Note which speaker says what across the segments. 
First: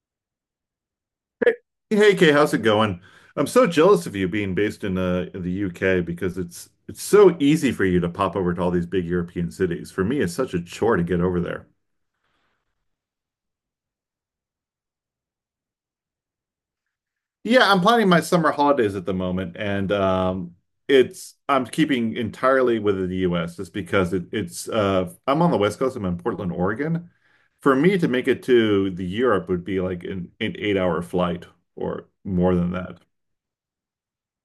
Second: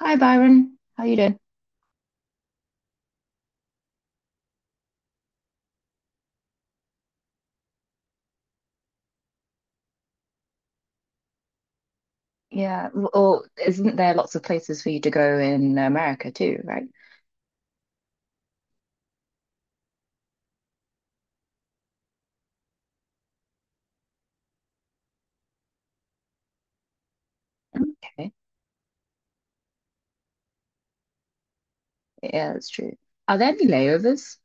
Speaker 1: Hi Byron, how you doing?
Speaker 2: Hey hey, Kay, how's it going? I'm so jealous of you being based in the UK because it's so easy for you to pop over to all these big European cities. For me, it's such a chore to get over there.
Speaker 1: Yeah, or isn't there lots of places for you to go in America too, right?
Speaker 2: Yeah, I'm planning my summer holidays at the moment, and it's I'm keeping entirely within the US just because it, it's I'm on the West Coast. I'm in Portland, Oregon. For
Speaker 1: Mm.
Speaker 2: me to make
Speaker 1: Okay,
Speaker 2: it to the Europe would be like an 8 hour flight or
Speaker 1: yeah,
Speaker 2: more
Speaker 1: that's
Speaker 2: than
Speaker 1: true.
Speaker 2: that.
Speaker 1: Are there any layovers?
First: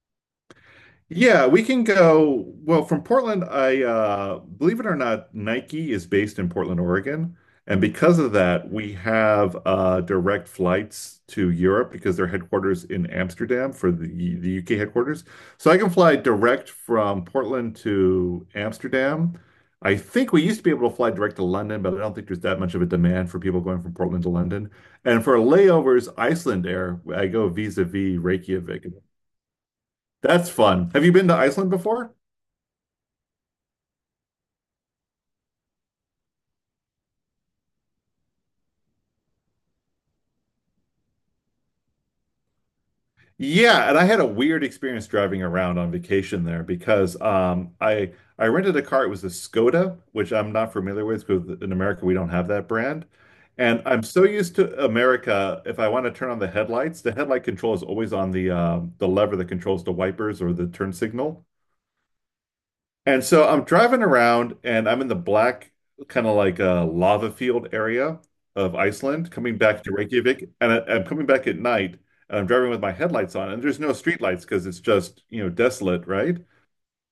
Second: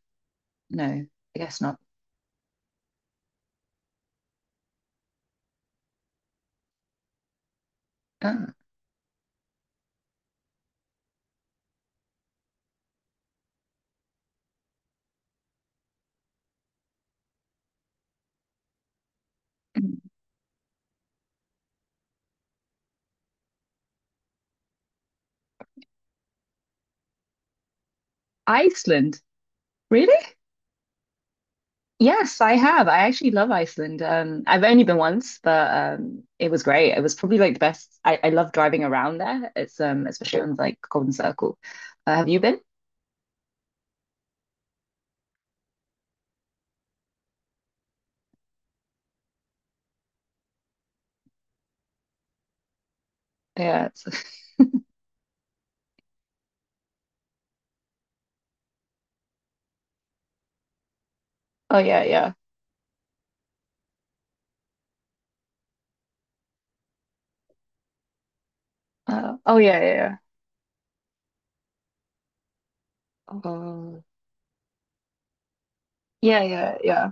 Speaker 1: No, I
Speaker 2: Yeah,
Speaker 1: guess
Speaker 2: we
Speaker 1: not.
Speaker 2: can go. Well, from Portland, I believe it or not, Nike is based in Portland, Oregon. And because of
Speaker 1: Ah.
Speaker 2: that, we have direct flights to Europe because their headquarters in Amsterdam for the UK headquarters. So I can fly direct from Portland to Amsterdam. I think we used to be able to fly direct to London, but I don't think there's that much of a demand for people going from Portland to London. And for layovers, Iceland Air, I go vis-a-vis Reykjavik.
Speaker 1: Iceland, really?
Speaker 2: That's fun. Have you been to Iceland before?
Speaker 1: Yes, I have. I actually love Iceland. I've only been once, but it was great. It was probably like the best. I love driving around there. It's especially on like Golden Circle. Have you been?
Speaker 2: Yeah, and I had a weird experience driving around on vacation there because I rented a car. It was a Skoda, which I'm not familiar with because in America we don't have that brand. And
Speaker 1: Yeah.
Speaker 2: I'm so used to America, if I want to turn on the headlights, the headlight control is always on the lever that controls the wipers or the turn signal.
Speaker 1: Oh yeah, yeah.
Speaker 2: And so I'm driving around and I'm in the black, kind of like a lava field area of Iceland,
Speaker 1: Oh
Speaker 2: coming
Speaker 1: yeah,
Speaker 2: back to
Speaker 1: yeah, yeah.
Speaker 2: Reykjavik. And I am coming back at night and I'm driving with my headlights on, and there's no
Speaker 1: Oh,
Speaker 2: streetlights because it's just, you know, desolate, right?
Speaker 1: yeah, yeah, yeah.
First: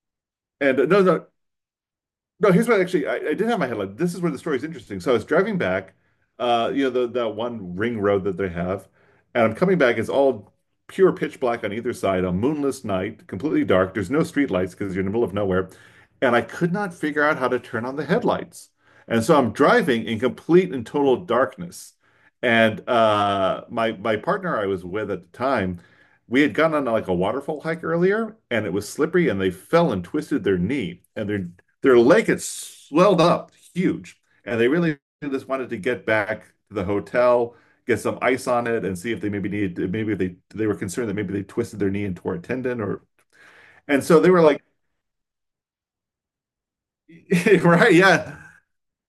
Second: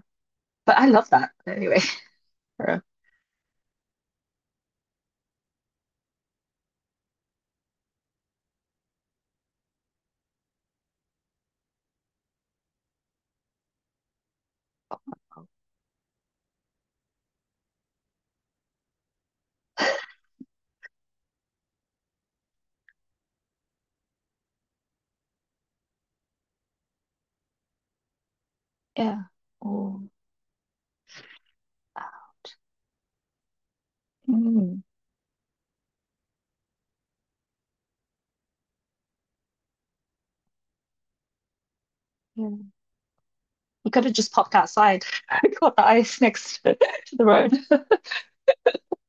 Speaker 1: But
Speaker 2: And
Speaker 1: I
Speaker 2: no,
Speaker 1: love
Speaker 2: no,
Speaker 1: that anyway.
Speaker 2: no, here's what actually I did have my headline. This is where the story's interesting. So I was driving back, you know, the that one ring road that they have, and I'm coming back. It's all pure pitch black on either side, a moonless night, completely dark. There's no street lights because you're in the middle of nowhere. And I could not figure out how to turn on the headlights. And so I'm driving in complete and total darkness. And my partner I was with at the time, we had gone on like a waterfall hike earlier, and it was
Speaker 1: Yeah.
Speaker 2: slippery, and they fell and
Speaker 1: Oh,
Speaker 2: twisted their knee, and their lake had swelled up huge, and they
Speaker 1: mm,
Speaker 2: really just wanted to get back to the hotel, get some ice on it, and see if they maybe needed maybe if they were concerned that maybe they twisted their knee and tore a
Speaker 1: yeah.
Speaker 2: tendon or
Speaker 1: You
Speaker 2: and
Speaker 1: could have
Speaker 2: so they
Speaker 1: just
Speaker 2: were
Speaker 1: popped
Speaker 2: like,
Speaker 1: outside. Got the ice next to the road.
Speaker 2: right, yeah.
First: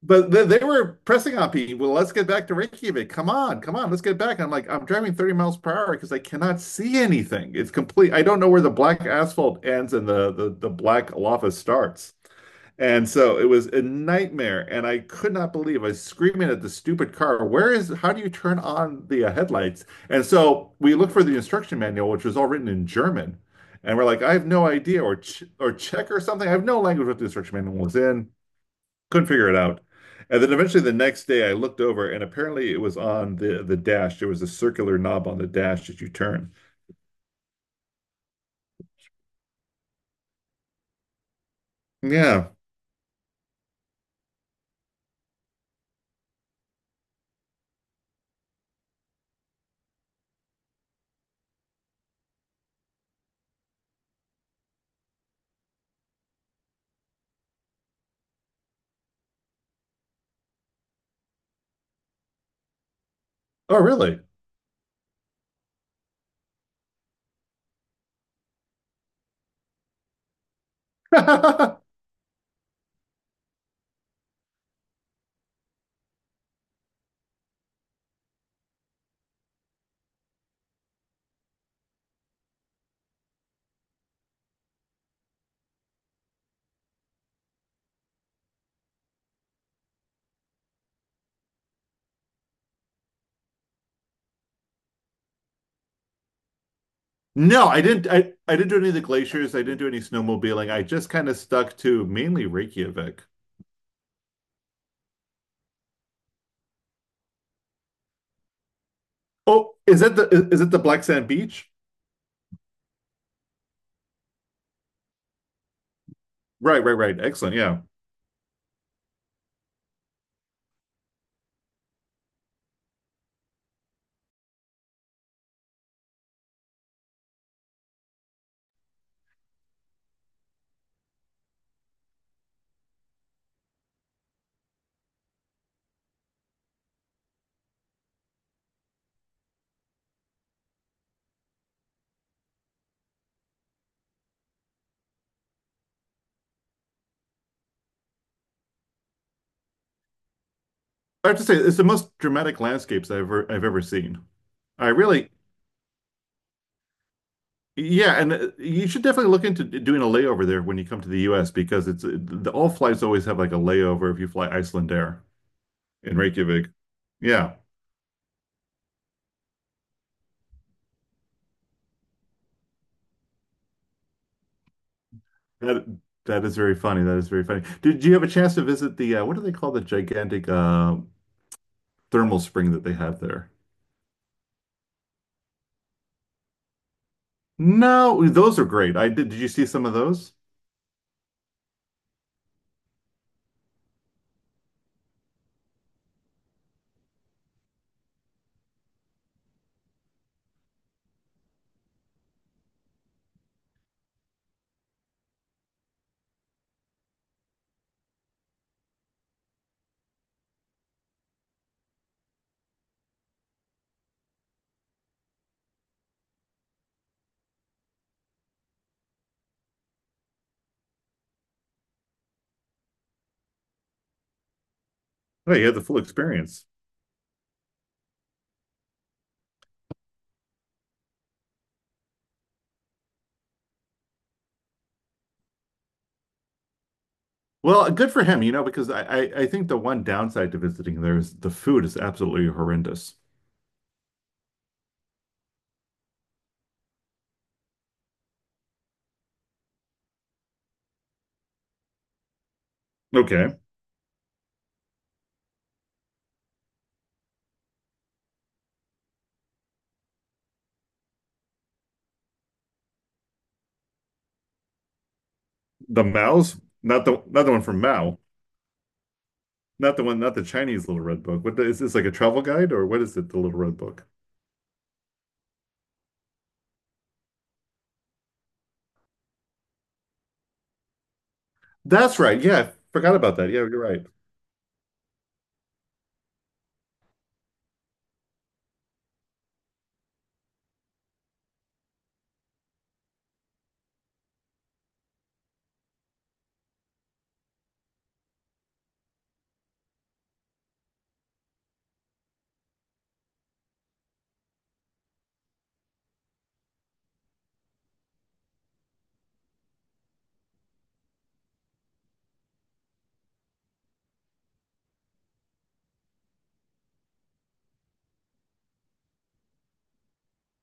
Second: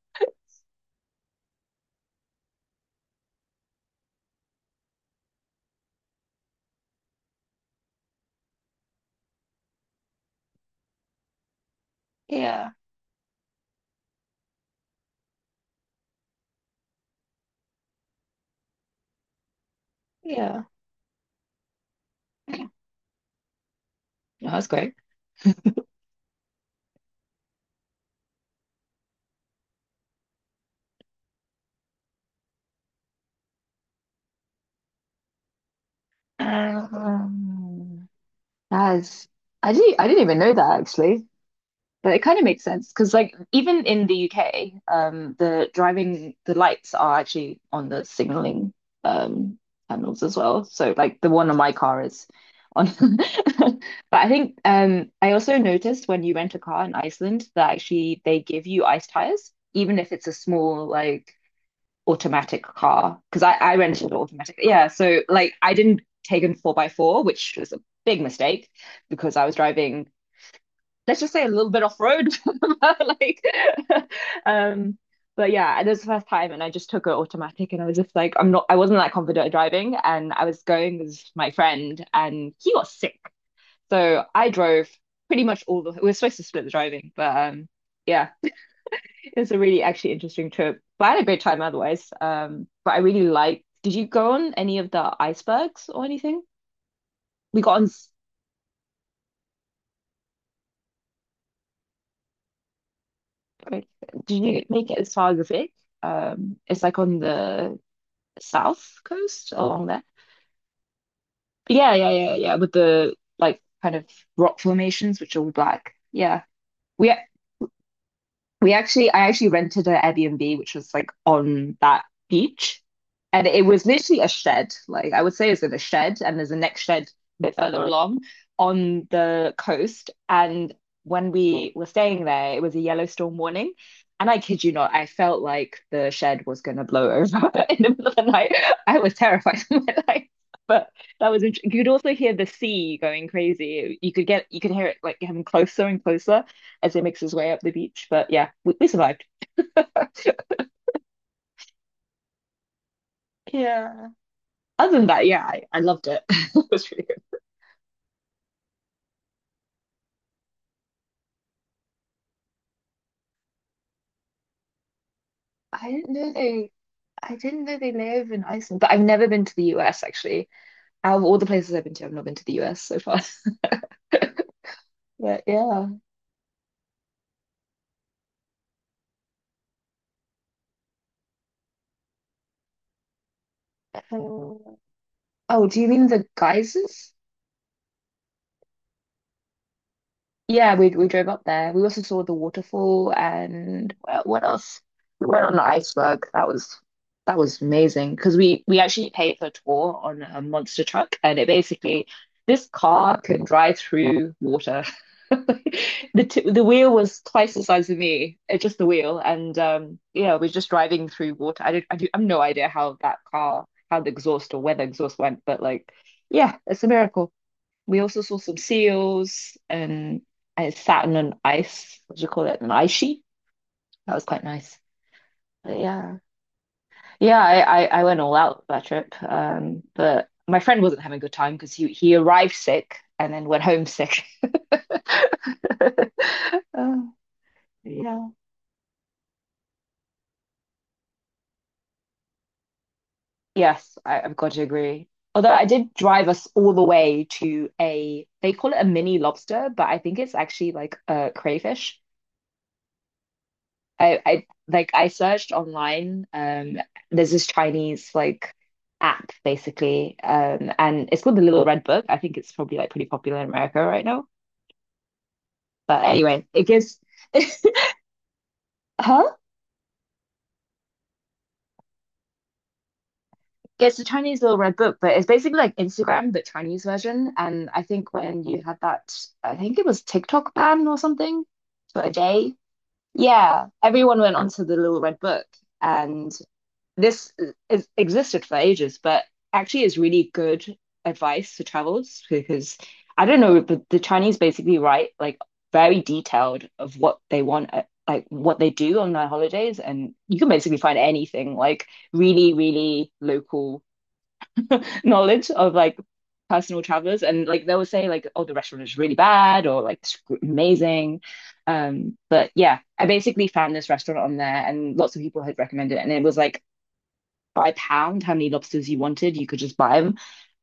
Speaker 2: But they were pressing on me. Well, let's get back to Reykjavik. Come on, come on, let's get back. And I'm like, I'm driving 30 miles per hour because I cannot see anything. It's complete. I don't know where the black asphalt ends and the black lava starts.
Speaker 1: Yeah.
Speaker 2: And so it was a nightmare, and I could not believe I was screaming at the stupid car, where is, how do you turn on the headlights? And
Speaker 1: Yeah.
Speaker 2: so we looked for the instruction manual, which was all written in German. And we're like, I have
Speaker 1: No, that's
Speaker 2: no
Speaker 1: great.
Speaker 2: idea, or ch or Czech or something. I have no language what the instruction manual was in. Couldn't figure it out. And then eventually the next day I looked over and apparently it was on the dash. There was a circular knob on the dash that you turn.
Speaker 1: Um, that is, I didn't even know that actually. But it kind of
Speaker 2: Yeah.
Speaker 1: makes sense because, like, even in the UK, the driving the lights are actually on the signaling um panels as well. So, like, the one on my car is on. But I think I also noticed when you rent a car in Iceland that actually they give you ice tires, even if it's a small like automatic car. Because I
Speaker 2: Oh,
Speaker 1: rented
Speaker 2: really?
Speaker 1: automatic, yeah. So like, I didn't take a four by four, which was a big mistake because I was driving, let's just say, a little bit off road. Like, um, but yeah, it was the first time, and I just took it automatic, and I was just like, I wasn't that confident at driving, and I was going with my friend, and he got sick, so I drove pretty much all the. We were supposed to split the driving, but yeah, it was a really actually interesting trip. But I had a great time otherwise. But I really liked. Did you go on any of the icebergs or anything? We
Speaker 2: No,
Speaker 1: got
Speaker 2: I
Speaker 1: on.
Speaker 2: didn't. I didn't do any of the glaciers. I didn't do any snowmobiling. I just kind of stuck to mainly Reykjavik.
Speaker 1: Did you make it as far as the Vic? It's like on the south coast
Speaker 2: Oh,
Speaker 1: along
Speaker 2: is
Speaker 1: there.
Speaker 2: that the is it the Black Sand Beach?
Speaker 1: But yeah, yeah, yeah, yeah. With the like kind of rock formations, which are all black. Yeah.
Speaker 2: Right, right,
Speaker 1: We
Speaker 2: right. Excellent. Yeah,
Speaker 1: I actually rented an Airbnb, which was like on that beach. And it was literally a shed. Like I would say it's in a shed, and there's a next shed a bit further along on the coast. And when we were staying there, it was a yellow storm warning. And I kid you not, I felt like the shed was gonna blow over in the middle of the night. I was terrified of my life. But you could also hear the sea going crazy. You could hear it like getting closer and closer as he makes his way up the beach. But yeah, we survived.
Speaker 2: I have to say it's the most dramatic landscapes I've ever
Speaker 1: Yeah.
Speaker 2: seen. I
Speaker 1: Other than that,
Speaker 2: really,
Speaker 1: yeah, I loved it. It was really good.
Speaker 2: yeah, and you should definitely look into doing a layover there when you come to the U.S. because the all flights always have like a layover if you fly Iceland Air
Speaker 1: I didn't
Speaker 2: in
Speaker 1: know
Speaker 2: Reykjavik.
Speaker 1: they I
Speaker 2: Yeah,
Speaker 1: didn't know they live in Iceland, but I've never been to the US actually. Out of all the places I've been to, I've not been to the US so far. But
Speaker 2: that
Speaker 1: yeah.
Speaker 2: that is very funny. That is very funny. Did you have a chance to visit the what do they call the gigantic thermal spring that they have there?
Speaker 1: Um, oh, do you mean the geysers?
Speaker 2: No, those are great. I did. Did you see some of those?
Speaker 1: Yeah, we drove up there. We also saw the waterfall and what else? We went on the iceberg. That was amazing because we actually paid for a tour on a monster truck, and it basically this car can drive through water. The wheel was twice the size of me. It's just the wheel, and yeah, we're just driving through water. I don't, I do, I have no idea how that car, how the exhaust or where the exhaust went, but like, yeah, it's a miracle. We also saw some seals and I sat on an ice, what do you call it? An ice sheet. That was quite nice.
Speaker 2: Oh, you had
Speaker 1: But
Speaker 2: the full
Speaker 1: yeah.
Speaker 2: experience.
Speaker 1: Yeah, I went all out that trip. But my friend wasn't having a good time because he arrived sick and then went home sick. Oh,
Speaker 2: Well, good for
Speaker 1: yeah.
Speaker 2: him, you know, because I think the one downside to visiting there is the food is absolutely horrendous.
Speaker 1: Yes, I've got to agree. Although I did drive us all the way to a, they call it a mini lobster, but I think it's actually like a crayfish.
Speaker 2: Okay,
Speaker 1: I searched online. There's this Chinese like app basically, and it's called the Little Red Book. I think it's probably like pretty popular in America right now.
Speaker 2: the
Speaker 1: But anyway,
Speaker 2: Mao's,
Speaker 1: it gives
Speaker 2: not the not the one from Mao,
Speaker 1: huh?
Speaker 2: not the one, not the Chinese Little Red Book. What is this like a travel guide or what is it? The Little Red
Speaker 1: It's the
Speaker 2: Book.
Speaker 1: Chinese Little Red Book, but it's basically like Instagram but Chinese version. And I think when you had that, I think it was TikTok ban or something for a
Speaker 2: That's right.
Speaker 1: day.
Speaker 2: Yeah, I forgot about that. Yeah,
Speaker 1: Yeah,
Speaker 2: you're right.
Speaker 1: everyone went onto the Little Red Book, and this existed for ages, but actually is really good advice to travelers because I don't know, but the Chinese basically write like very detailed of what they want, like what they do on their holidays, and you can basically find anything like really, really local knowledge of like personal travelers, and like they will say like, oh, the restaurant is really bad or like it's amazing. But yeah, I basically found this restaurant on there, and lots of people had recommended it, and it was like by pound how many lobsters you wanted. You could just buy them.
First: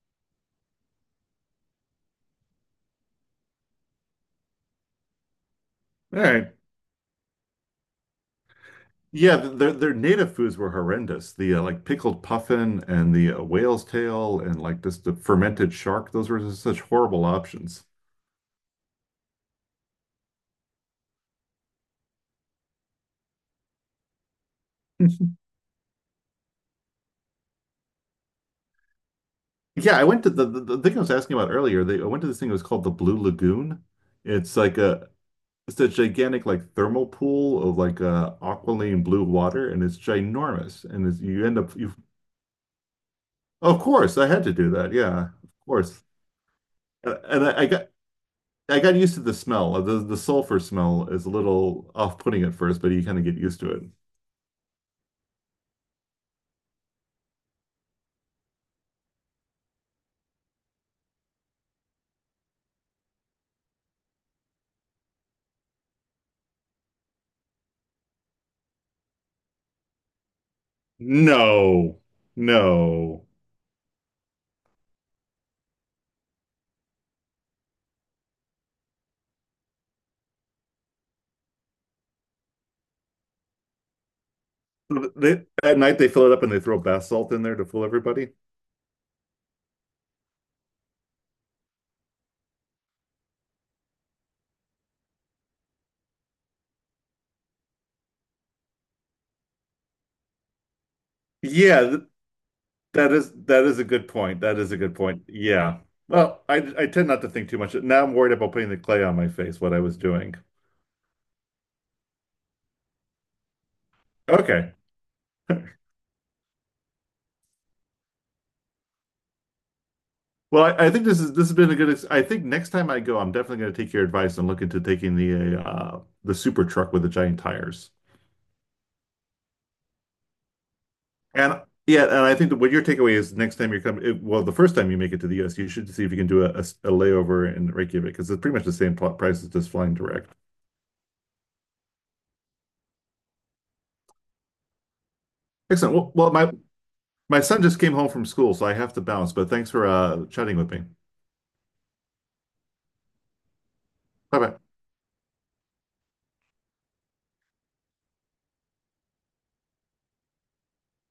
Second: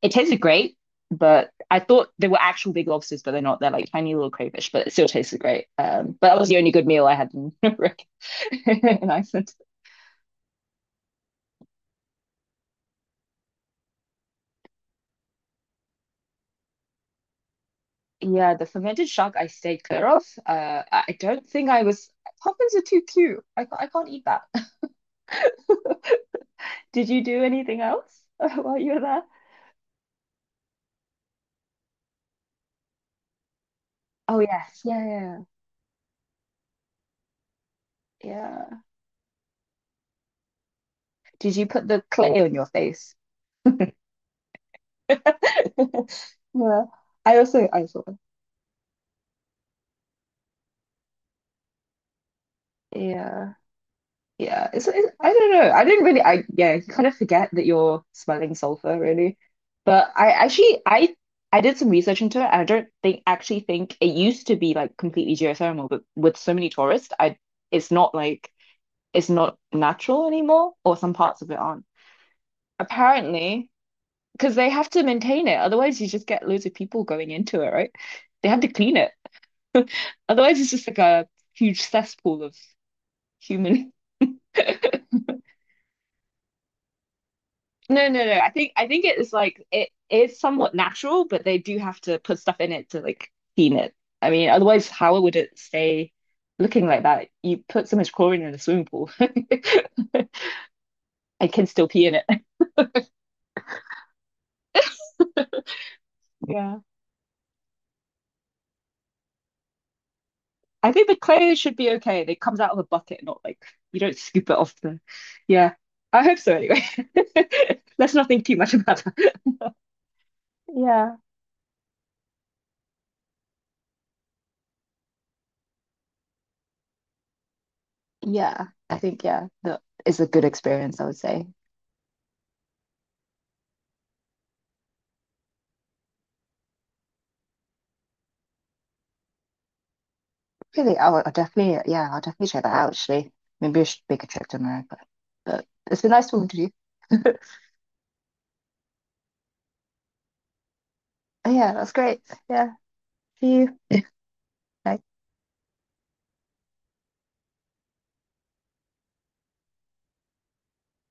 Speaker 1: It tasted great, but I thought they were actual big lobsters, but they're not. They're like tiny little crayfish, but it still tasted great.
Speaker 2: All
Speaker 1: But that was
Speaker 2: right.
Speaker 1: the only good meal I had in
Speaker 2: Yeah,
Speaker 1: Iceland.
Speaker 2: their native foods were horrendous. The like pickled puffin and the whale's tail and like just the fermented shark. Those were just such horrible options.
Speaker 1: Yeah, the fermented shark I stayed clear of. I don't think I was. Puffins are too cute. I can't eat that. Did you do anything else while you were there?
Speaker 2: Yeah, I went to the thing I was asking about earlier. They I went to this thing. It was called the Blue Lagoon.
Speaker 1: Oh
Speaker 2: It's like
Speaker 1: yes, yeah,
Speaker 2: a
Speaker 1: yeah,
Speaker 2: it's a gigantic like thermal pool of like
Speaker 1: yeah.
Speaker 2: aqualine blue water, and it's ginormous. And it's, you
Speaker 1: Did
Speaker 2: end
Speaker 1: you
Speaker 2: up
Speaker 1: put
Speaker 2: you
Speaker 1: the clay on your face?
Speaker 2: of course I had to do that. Yeah, of course.
Speaker 1: Yeah,
Speaker 2: Uh, And I, I
Speaker 1: I
Speaker 2: got
Speaker 1: saw.
Speaker 2: I got used to the smell. The sulfur smell is a little off-putting at first, but you kind of get
Speaker 1: Yeah.
Speaker 2: used to it.
Speaker 1: Yeah, it's I don't know. I didn't really I yeah, you kind of forget that you're smelling sulfur really. But I actually I did some research into it and I don't think actually think it used to be like completely geothermal, but with so many tourists, I it's not like it's not natural anymore, or some parts of it aren't.
Speaker 2: No, no.
Speaker 1: Apparently, because they have to maintain it, otherwise you just get loads of people going into it, right? They have to clean it. Otherwise it's just like a huge cesspool of human
Speaker 2: They, at night they fill it up and they throw bath salt in there to fool
Speaker 1: No, no,
Speaker 2: everybody.
Speaker 1: no. I think it is like it is somewhat natural, but they do have to put stuff in it to like clean it. I mean, otherwise, how would it stay looking like that? You put so much chlorine in a swimming pool. I can
Speaker 2: Yeah,
Speaker 1: still
Speaker 2: th-
Speaker 1: pee in it.
Speaker 2: that is that is a good point. That is a good point. Yeah. Well, I
Speaker 1: Yeah.
Speaker 2: I tend not to think too much. Now I'm worried about putting the clay on my face, what I was doing.
Speaker 1: I think the clay should be okay. It comes out of a bucket, not like you don't scoop it
Speaker 2: Okay.
Speaker 1: off the. Yeah. I hope so anyway. Let's not think too much about that.
Speaker 2: Well, I think
Speaker 1: Yeah.
Speaker 2: this has been a I think next time I go, I'm definitely going to take your advice and look into taking the super truck with the giant tires.
Speaker 1: Yeah. I think yeah, that is a good experience, I would say.
Speaker 2: And yeah, and I think that what your takeaway is next time you're coming, well, the first time you make it to the US, you should see if you can do a layover in Reykjavik because it's pretty much the same price as just flying direct.
Speaker 1: Really, I'll definitely, yeah, I'll definitely check that out actually. Maybe I should make a trip to America. But
Speaker 2: Excellent.
Speaker 1: it's been
Speaker 2: Well,
Speaker 1: nice
Speaker 2: well,
Speaker 1: talking
Speaker 2: my
Speaker 1: to you.
Speaker 2: my son just came home from school, so I have to bounce. But thanks for chatting with me.
Speaker 1: Oh, yeah, that's great. Yeah, see you.
Speaker 2: Bye bye.
Speaker 1: Bye.